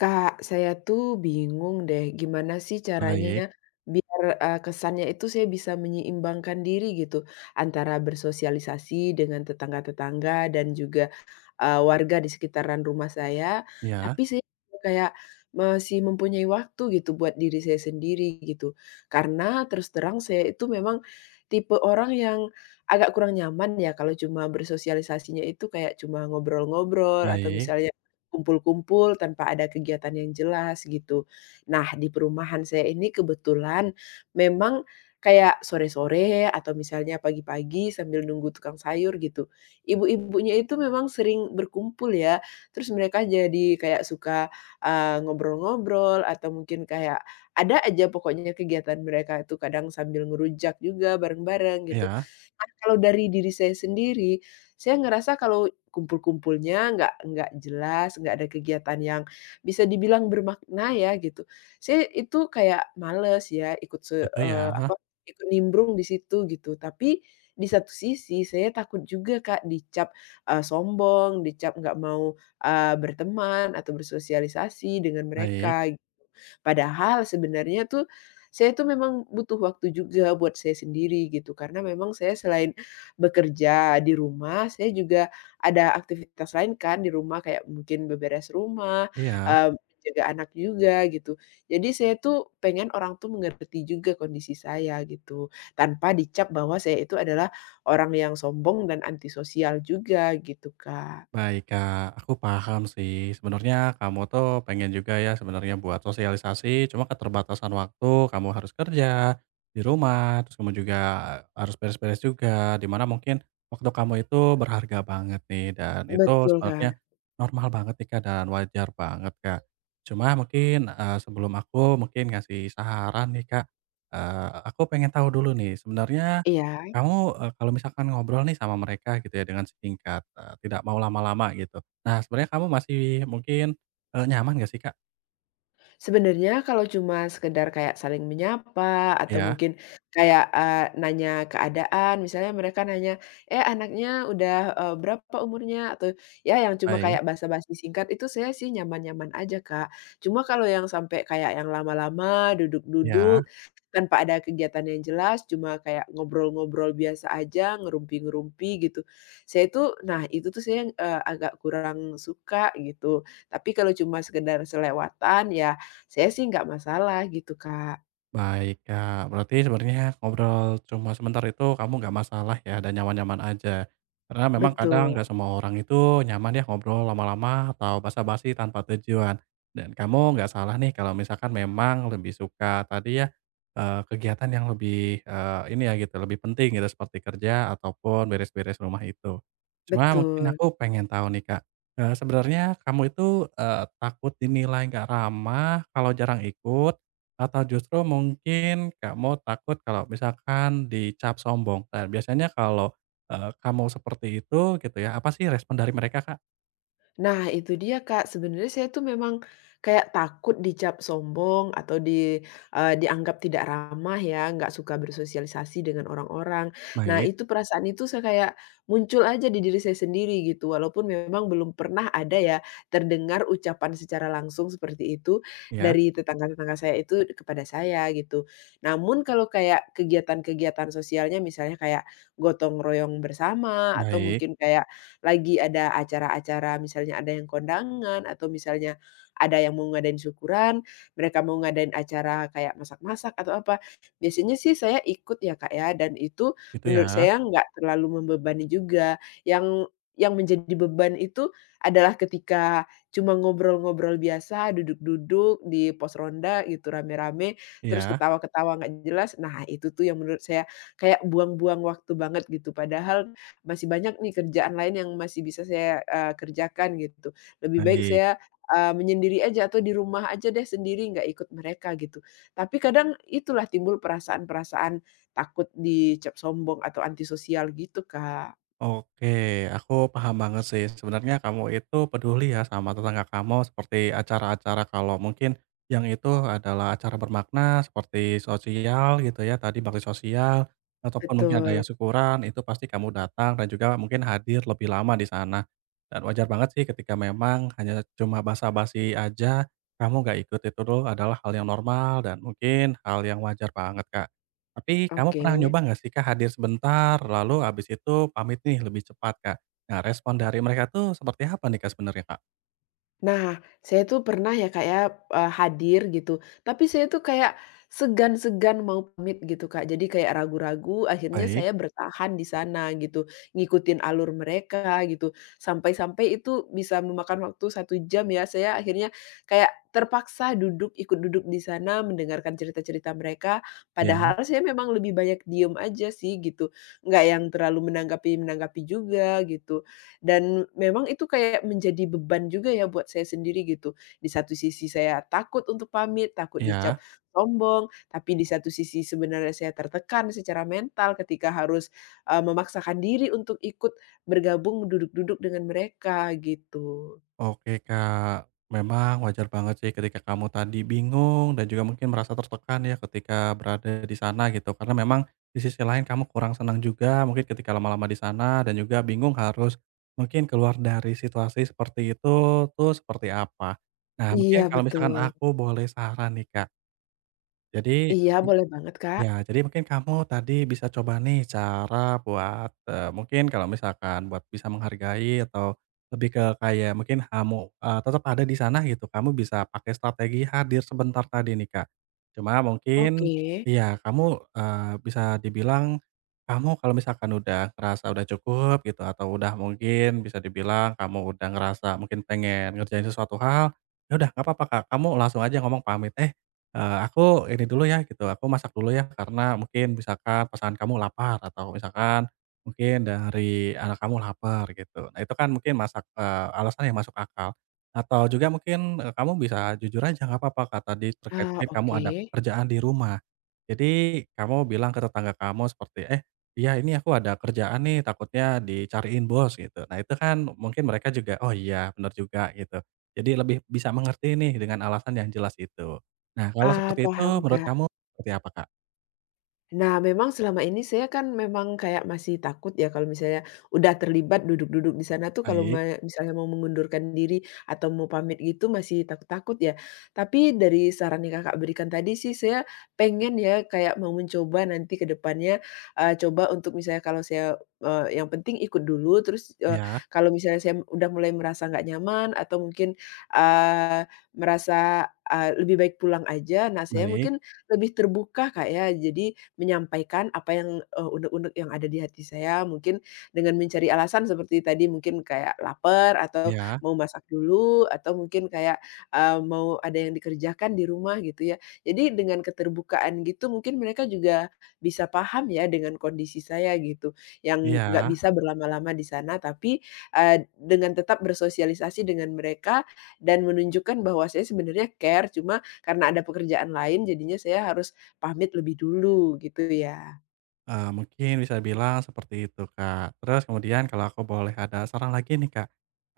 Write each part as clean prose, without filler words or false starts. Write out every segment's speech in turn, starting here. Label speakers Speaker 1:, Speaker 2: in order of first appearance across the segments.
Speaker 1: Kak, saya tuh bingung deh gimana sih caranya
Speaker 2: Baik,
Speaker 1: biar, kesannya itu saya bisa menyeimbangkan diri gitu, antara bersosialisasi dengan tetangga-tetangga dan juga warga di sekitaran rumah saya, tapi
Speaker 2: iya,
Speaker 1: saya kayak masih mempunyai waktu gitu buat diri saya sendiri gitu. Karena terus terang saya itu memang tipe orang yang agak kurang nyaman ya kalau cuma bersosialisasinya itu kayak cuma ngobrol-ngobrol atau
Speaker 2: baik,
Speaker 1: misalnya kumpul-kumpul tanpa ada kegiatan yang jelas gitu. Nah di perumahan saya ini kebetulan memang kayak sore-sore atau misalnya pagi-pagi sambil nunggu tukang sayur gitu, ibu-ibunya itu memang sering berkumpul ya, terus mereka jadi kayak suka, ngobrol-ngobrol atau mungkin kayak ada aja pokoknya kegiatan mereka itu kadang sambil ngerujak juga bareng-bareng gitu.
Speaker 2: iya,
Speaker 1: Nah kalau dari diri saya sendiri, saya ngerasa kalau kumpul-kumpulnya nggak jelas, nggak ada kegiatan yang bisa dibilang bermakna ya gitu. Saya itu kayak males ya ikut se
Speaker 2: gitu ya,
Speaker 1: eee, apa, ikut nimbrung di situ gitu, tapi di satu sisi saya takut juga Kak dicap, sombong, dicap nggak mau, berteman atau bersosialisasi dengan
Speaker 2: baik,
Speaker 1: mereka. Padahal sebenarnya tuh, saya tuh memang butuh waktu juga buat saya sendiri gitu, karena memang saya selain bekerja di rumah, saya juga ada aktivitas lain kan di rumah, kayak mungkin beberes rumah,
Speaker 2: iya.
Speaker 1: eee, jaga anak juga gitu. Jadi saya tuh pengen orang tuh mengerti juga kondisi saya gitu, tanpa dicap bahwa saya itu adalah orang yang sombong dan antisosial juga gitu, Kak.
Speaker 2: Baik Kak, aku paham sih. Sebenarnya kamu tuh pengen juga ya sebenarnya buat sosialisasi, cuma keterbatasan waktu, kamu harus kerja di rumah, terus kamu juga harus beres-beres juga, dimana mungkin waktu kamu itu berharga banget nih, dan itu
Speaker 1: Betul,
Speaker 2: sebenarnya
Speaker 1: Kak.
Speaker 2: normal banget nih Kak, dan wajar banget Kak. Cuma mungkin sebelum aku mungkin ngasih saran nih Kak, aku pengen tahu dulu nih, sebenarnya
Speaker 1: Iya.
Speaker 2: kamu, kalau misalkan ngobrol nih sama mereka gitu ya dengan singkat, tidak mau lama-lama gitu. Nah sebenarnya kamu masih mungkin, nyaman gak sih, Kak?
Speaker 1: Sebenarnya kalau cuma sekedar kayak saling menyapa atau
Speaker 2: Ya.
Speaker 1: mungkin kayak, nanya keadaan, misalnya mereka nanya, "Eh, anaknya udah, berapa umurnya?" Atau ya yang cuma
Speaker 2: Baik,
Speaker 1: kayak basa-basi singkat itu saya sih nyaman-nyaman aja, Kak. Cuma kalau yang sampai kayak yang lama-lama,
Speaker 2: iya.
Speaker 1: duduk-duduk, tanpa ada kegiatan yang jelas, cuma kayak ngobrol-ngobrol biasa aja, ngerumpi-ngerumpi gitu. Saya itu nah itu tuh saya, agak kurang suka gitu. Tapi kalau cuma sekedar selewatan ya saya sih nggak masalah gitu, Kak.
Speaker 2: Baik, Kak. Berarti sebenarnya ngobrol cuma sebentar itu kamu nggak masalah ya dan nyaman-nyaman aja. Karena memang kadang
Speaker 1: Betul,
Speaker 2: nggak semua orang itu nyaman ya ngobrol lama-lama atau basa-basi tanpa tujuan. Dan kamu nggak salah nih kalau misalkan memang lebih suka tadi ya kegiatan yang lebih ini ya gitu, lebih penting gitu seperti kerja ataupun beres-beres rumah itu. Cuma mungkin
Speaker 1: betul.
Speaker 2: aku pengen tahu nih Kak, sebenarnya kamu itu takut dinilai nggak ramah kalau jarang ikut atau justru mungkin kamu takut kalau misalkan dicap sombong. Nah, biasanya kalau, kamu seperti itu gitu ya, apa sih respon dari mereka, Kak?
Speaker 1: Nah, itu dia, Kak. Sebenarnya saya tuh memang kayak takut dicap sombong atau dianggap tidak ramah ya, nggak suka bersosialisasi dengan orang-orang. Nah,
Speaker 2: Baik,
Speaker 1: itu perasaan itu saya kayak muncul aja di diri saya sendiri gitu, walaupun memang belum pernah ada ya, terdengar ucapan secara langsung seperti itu
Speaker 2: ya,
Speaker 1: dari tetangga-tetangga saya itu kepada saya gitu. Namun kalau kayak kegiatan-kegiatan sosialnya misalnya kayak gotong royong bersama atau
Speaker 2: baik,
Speaker 1: mungkin kayak lagi ada acara-acara misalnya ada yang kondangan atau misalnya ada yang mau ngadain syukuran, mereka mau ngadain acara kayak masak-masak atau apa. Biasanya sih saya ikut ya, Kak, ya, dan itu
Speaker 2: gitu
Speaker 1: menurut
Speaker 2: ya,
Speaker 1: saya nggak terlalu membebani juga. Yang yang menjadi beban itu adalah ketika cuma ngobrol-ngobrol biasa, duduk-duduk di pos ronda gitu rame-rame, terus
Speaker 2: ya,
Speaker 1: ketawa-ketawa nggak jelas. Nah, itu tuh yang menurut saya kayak buang-buang waktu banget gitu. Padahal masih banyak nih kerjaan lain yang masih bisa saya, kerjakan gitu. Lebih baik
Speaker 2: baik.
Speaker 1: saya, menyendiri aja atau di rumah aja deh sendiri nggak ikut mereka gitu. Tapi kadang itulah timbul perasaan-perasaan takut dicap sombong atau antisosial gitu, Kak.
Speaker 2: Oke, aku paham banget sih. Sebenarnya kamu itu peduli ya sama tetangga kamu seperti acara-acara kalau mungkin yang itu adalah acara bermakna seperti sosial gitu ya, tadi bakti sosial ataupun mungkin ada
Speaker 1: Betul,
Speaker 2: yang syukuran itu pasti kamu datang dan juga mungkin hadir lebih lama di sana. Dan wajar banget sih ketika memang hanya cuma basa-basi aja kamu gak ikut itu dulu adalah hal yang normal dan mungkin hal yang wajar banget, Kak. Tapi kamu
Speaker 1: oke.
Speaker 2: pernah nyoba nggak sih Kak, hadir sebentar lalu habis itu pamit nih lebih cepat Kak. Nah respon dari mereka tuh seperti apa nih Kak, sebenarnya Kak?
Speaker 1: Nah, saya tuh pernah ya Kak ya, hadir gitu, tapi saya tuh kayak segan-segan mau pamit gitu Kak, jadi kayak ragu-ragu akhirnya
Speaker 2: Baik.
Speaker 1: saya bertahan di sana gitu, ngikutin alur mereka gitu, sampai-sampai itu bisa memakan waktu 1 jam ya, saya akhirnya kayak terpaksa duduk, ikut duduk di sana mendengarkan cerita-cerita mereka,
Speaker 2: Ya,
Speaker 1: padahal saya memang lebih banyak diem aja sih gitu, nggak yang terlalu menanggapi-menanggapi juga gitu. Dan memang itu kayak menjadi beban juga ya buat saya sendiri gitu. Di satu sisi saya takut untuk pamit, takut dicap
Speaker 2: iya.
Speaker 1: sombong, tapi di satu sisi sebenarnya saya tertekan secara mental ketika harus, memaksakan diri untuk ikut bergabung duduk-duduk dengan mereka gitu.
Speaker 2: Oke Kak, memang wajar banget sih ketika kamu tadi bingung dan juga mungkin merasa tertekan ya ketika berada di sana gitu. Karena memang di sisi lain kamu kurang senang juga mungkin ketika lama-lama di sana dan juga bingung harus mungkin keluar dari situasi seperti itu tuh seperti apa. Nah
Speaker 1: Iya
Speaker 2: mungkin kalau misalkan
Speaker 1: betul.
Speaker 2: aku boleh saran nih Kak. Jadi
Speaker 1: Iya boleh banget Kak.
Speaker 2: ya, jadi mungkin kamu tadi bisa coba nih cara buat, mungkin kalau misalkan buat bisa menghargai atau lebih ke kayak mungkin kamu, tetap ada di sana gitu, kamu bisa pakai strategi hadir sebentar tadi nih, Kak. Cuma mungkin
Speaker 1: Oke.
Speaker 2: ya kamu, bisa dibilang kamu kalau misalkan udah ngerasa udah cukup gitu atau udah mungkin bisa dibilang kamu udah ngerasa mungkin pengen ngerjain sesuatu hal, ya udah nggak apa-apa, Kak, kamu langsung aja ngomong pamit, "Eh, aku ini dulu ya gitu, aku masak dulu ya karena mungkin misalkan pasangan kamu lapar atau misalkan mungkin dari anak kamu lapar gitu. Nah itu kan mungkin masak, alasan yang masuk akal. Atau juga mungkin, kamu bisa jujur aja nggak apa-apa Kak tadi terkait
Speaker 1: Ah,
Speaker 2: mungkin kamu
Speaker 1: oke.
Speaker 2: ada pekerjaan di rumah. Jadi kamu bilang ke tetangga kamu seperti, "Eh iya ini aku ada kerjaan nih takutnya dicariin bos," gitu. Nah itu kan mungkin mereka juga, "Oh iya benar juga," gitu. Jadi lebih bisa mengerti nih dengan alasan yang jelas itu. Nah, kalau
Speaker 1: Ah,
Speaker 2: seperti itu
Speaker 1: paham
Speaker 2: menurut
Speaker 1: Kak.
Speaker 2: kamu seperti apa, Kak?
Speaker 1: Nah, memang selama ini saya kan memang kayak masih takut ya kalau misalnya udah terlibat duduk-duduk di sana tuh kalau
Speaker 2: Baik,
Speaker 1: misalnya mau mengundurkan diri atau mau pamit gitu masih takut-takut ya. Tapi dari saran yang Kakak berikan tadi sih saya pengen ya kayak mau mencoba nanti ke depannya, coba untuk misalnya kalau saya, yang penting ikut dulu terus,
Speaker 2: iya,
Speaker 1: kalau misalnya saya udah mulai merasa nggak nyaman atau mungkin, eee, merasa, lebih baik pulang aja, nah saya
Speaker 2: baik,
Speaker 1: mungkin lebih terbuka Kak ya. Jadi, menyampaikan apa yang, unek-unek yang ada di hati saya, mungkin dengan mencari alasan seperti tadi, mungkin kayak lapar atau
Speaker 2: iya,
Speaker 1: mau masak dulu, atau mungkin kayak, mau ada yang dikerjakan di rumah gitu ya. Jadi dengan keterbukaan gitu mungkin mereka juga bisa paham ya dengan kondisi saya gitu, yang nggak
Speaker 2: iya.
Speaker 1: bisa berlama-lama di sana, tapi, dengan tetap bersosialisasi dengan mereka dan menunjukkan bahwa saya sebenarnya care, cuma karena ada pekerjaan lain jadinya saya harus pamit lebih dulu gitu ya?
Speaker 2: Mungkin bisa bilang seperti itu, Kak. Terus kemudian kalau aku boleh ada saran lagi nih, Kak.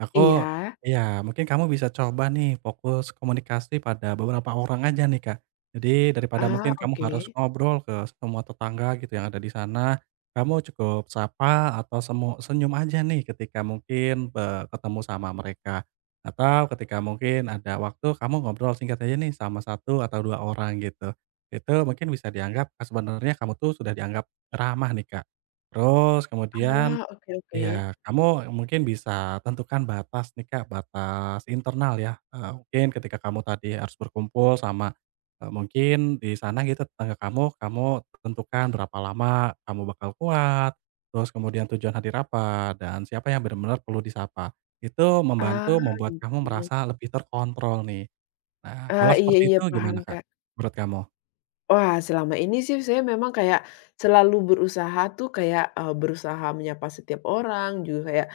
Speaker 2: Aku
Speaker 1: Iya.
Speaker 2: ya mungkin kamu bisa coba nih fokus komunikasi pada beberapa orang aja nih, Kak. Jadi daripada
Speaker 1: Ah,
Speaker 2: mungkin kamu
Speaker 1: oke.
Speaker 2: harus ngobrol ke semua tetangga gitu yang ada di sana, kamu cukup sapa atau semu senyum aja nih ketika mungkin, ketemu sama mereka. Atau ketika mungkin ada waktu kamu ngobrol singkat aja nih sama satu atau 2 orang gitu. Itu mungkin bisa dianggap, sebenarnya kamu tuh sudah dianggap ramah nih, Kak. Terus kemudian
Speaker 1: Ah, oke, oke.
Speaker 2: ya kamu mungkin bisa tentukan batas nih, Kak, batas internal ya, mungkin ketika kamu tadi harus berkumpul sama, mungkin di sana gitu tetangga kamu, kamu tentukan berapa lama kamu bakal kuat, terus kemudian tujuan hadir apa, dan siapa yang benar-benar perlu disapa. Itu
Speaker 1: Ah,
Speaker 2: membantu membuat kamu
Speaker 1: gitu.
Speaker 2: merasa lebih terkontrol nih. Nah,
Speaker 1: Ah,
Speaker 2: kalau
Speaker 1: iya,
Speaker 2: seperti
Speaker 1: iya,
Speaker 2: itu
Speaker 1: paham,
Speaker 2: gimana, Kak,
Speaker 1: Kak.
Speaker 2: menurut kamu?
Speaker 1: Wah, selama ini sih saya memang kayak selalu berusaha tuh kayak, berusaha menyapa setiap orang, juga kayak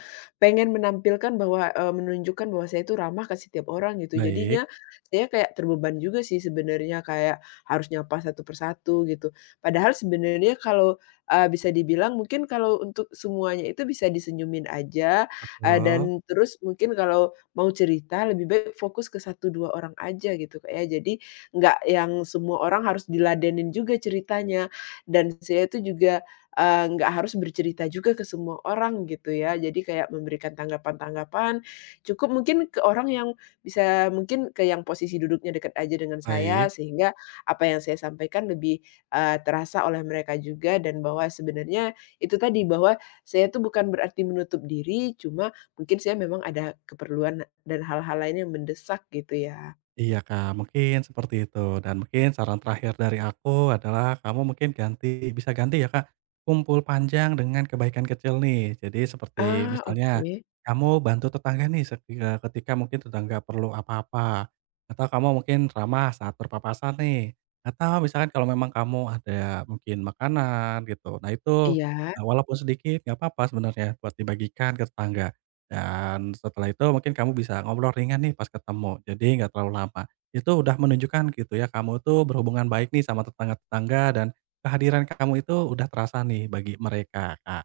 Speaker 1: pengen menampilkan bahwa, menunjukkan bahwa saya itu ramah ke setiap orang gitu.
Speaker 2: Baik,
Speaker 1: Jadinya saya kayak terbeban juga sih sebenarnya, kayak harus nyapa satu persatu gitu. Padahal sebenarnya kalau, bisa dibilang mungkin kalau untuk semuanya itu bisa disenyumin aja,
Speaker 2: betul,
Speaker 1: dan terus mungkin kalau mau cerita lebih baik fokus ke satu 2 orang aja gitu, Kak, ya. Jadi nggak yang semua orang harus diladenin juga ceritanya, dan saya itu juga, nggak harus bercerita juga ke semua orang gitu ya. Jadi kayak memberikan tanggapan-tanggapan, cukup mungkin ke orang yang bisa mungkin ke yang posisi duduknya dekat aja dengan saya,
Speaker 2: baik.
Speaker 1: sehingga apa yang saya sampaikan lebih, terasa oleh mereka juga dan bahwa sebenarnya itu tadi, bahwa saya itu bukan berarti menutup diri, cuma mungkin saya memang ada keperluan dan hal-hal lain yang mendesak gitu ya.
Speaker 2: Iya Kak, mungkin seperti itu dan mungkin saran terakhir dari aku adalah kamu mungkin ganti bisa ganti ya Kak, kumpul panjang dengan kebaikan kecil nih. Jadi seperti
Speaker 1: Ah,
Speaker 2: misalnya
Speaker 1: oke.
Speaker 2: kamu bantu tetangga nih seki- ketika mungkin tetangga perlu apa-apa atau kamu mungkin ramah saat berpapasan nih atau misalkan kalau memang kamu ada mungkin makanan gitu. Nah itu
Speaker 1: Iya.
Speaker 2: walaupun sedikit nggak apa-apa sebenarnya buat dibagikan ke tetangga. Dan setelah itu mungkin kamu bisa ngobrol ringan nih pas ketemu, jadi nggak terlalu lama. Itu udah menunjukkan gitu ya, kamu tuh berhubungan baik nih sama tetangga-tetangga dan kehadiran kamu itu udah terasa nih bagi mereka, Kak.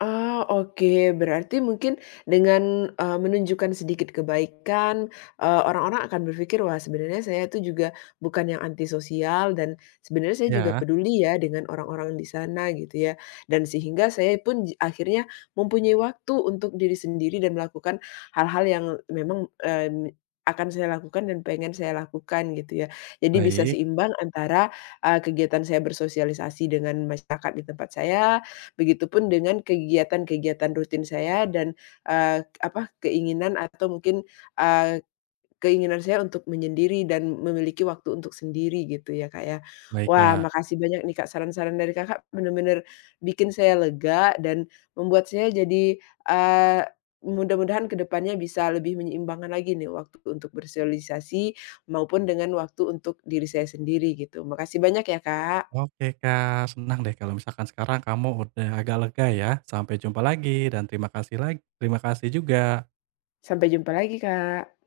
Speaker 1: Oh, oke. Berarti mungkin dengan, menunjukkan sedikit kebaikan, orang-orang akan berpikir, "Wah, sebenarnya saya itu juga bukan yang antisosial dan sebenarnya saya juga
Speaker 2: Ya,
Speaker 1: peduli ya dengan orang-orang di sana," gitu ya. Dan sehingga saya pun akhirnya mempunyai waktu untuk diri sendiri dan melakukan hal-hal yang memang, akan saya lakukan dan pengen saya lakukan gitu ya. Jadi bisa
Speaker 2: baik,
Speaker 1: seimbang antara, kegiatan saya bersosialisasi dengan masyarakat di tempat saya. Begitupun dengan kegiatan-kegiatan rutin saya dan, eee, apa, keinginan atau mungkin, eee, keinginan saya untuk menyendiri dan memiliki waktu untuk sendiri gitu ya, Kak, ya.
Speaker 2: baik,
Speaker 1: Wah,
Speaker 2: Kak.
Speaker 1: makasih banyak nih, Kak, saran-saran dari Kakak bener-bener bikin saya lega dan membuat saya jadi, eee, mudah-mudahan ke depannya bisa lebih menyeimbangkan lagi nih waktu untuk bersosialisasi maupun dengan waktu untuk diri saya sendiri gitu. Makasih banyak ya, Kak.
Speaker 2: Oke, Kak, senang deh kalau misalkan sekarang kamu udah agak lega ya. Sampai jumpa lagi dan terima kasih lagi terima kasih juga.
Speaker 1: Sampai jumpa lagi, Kak.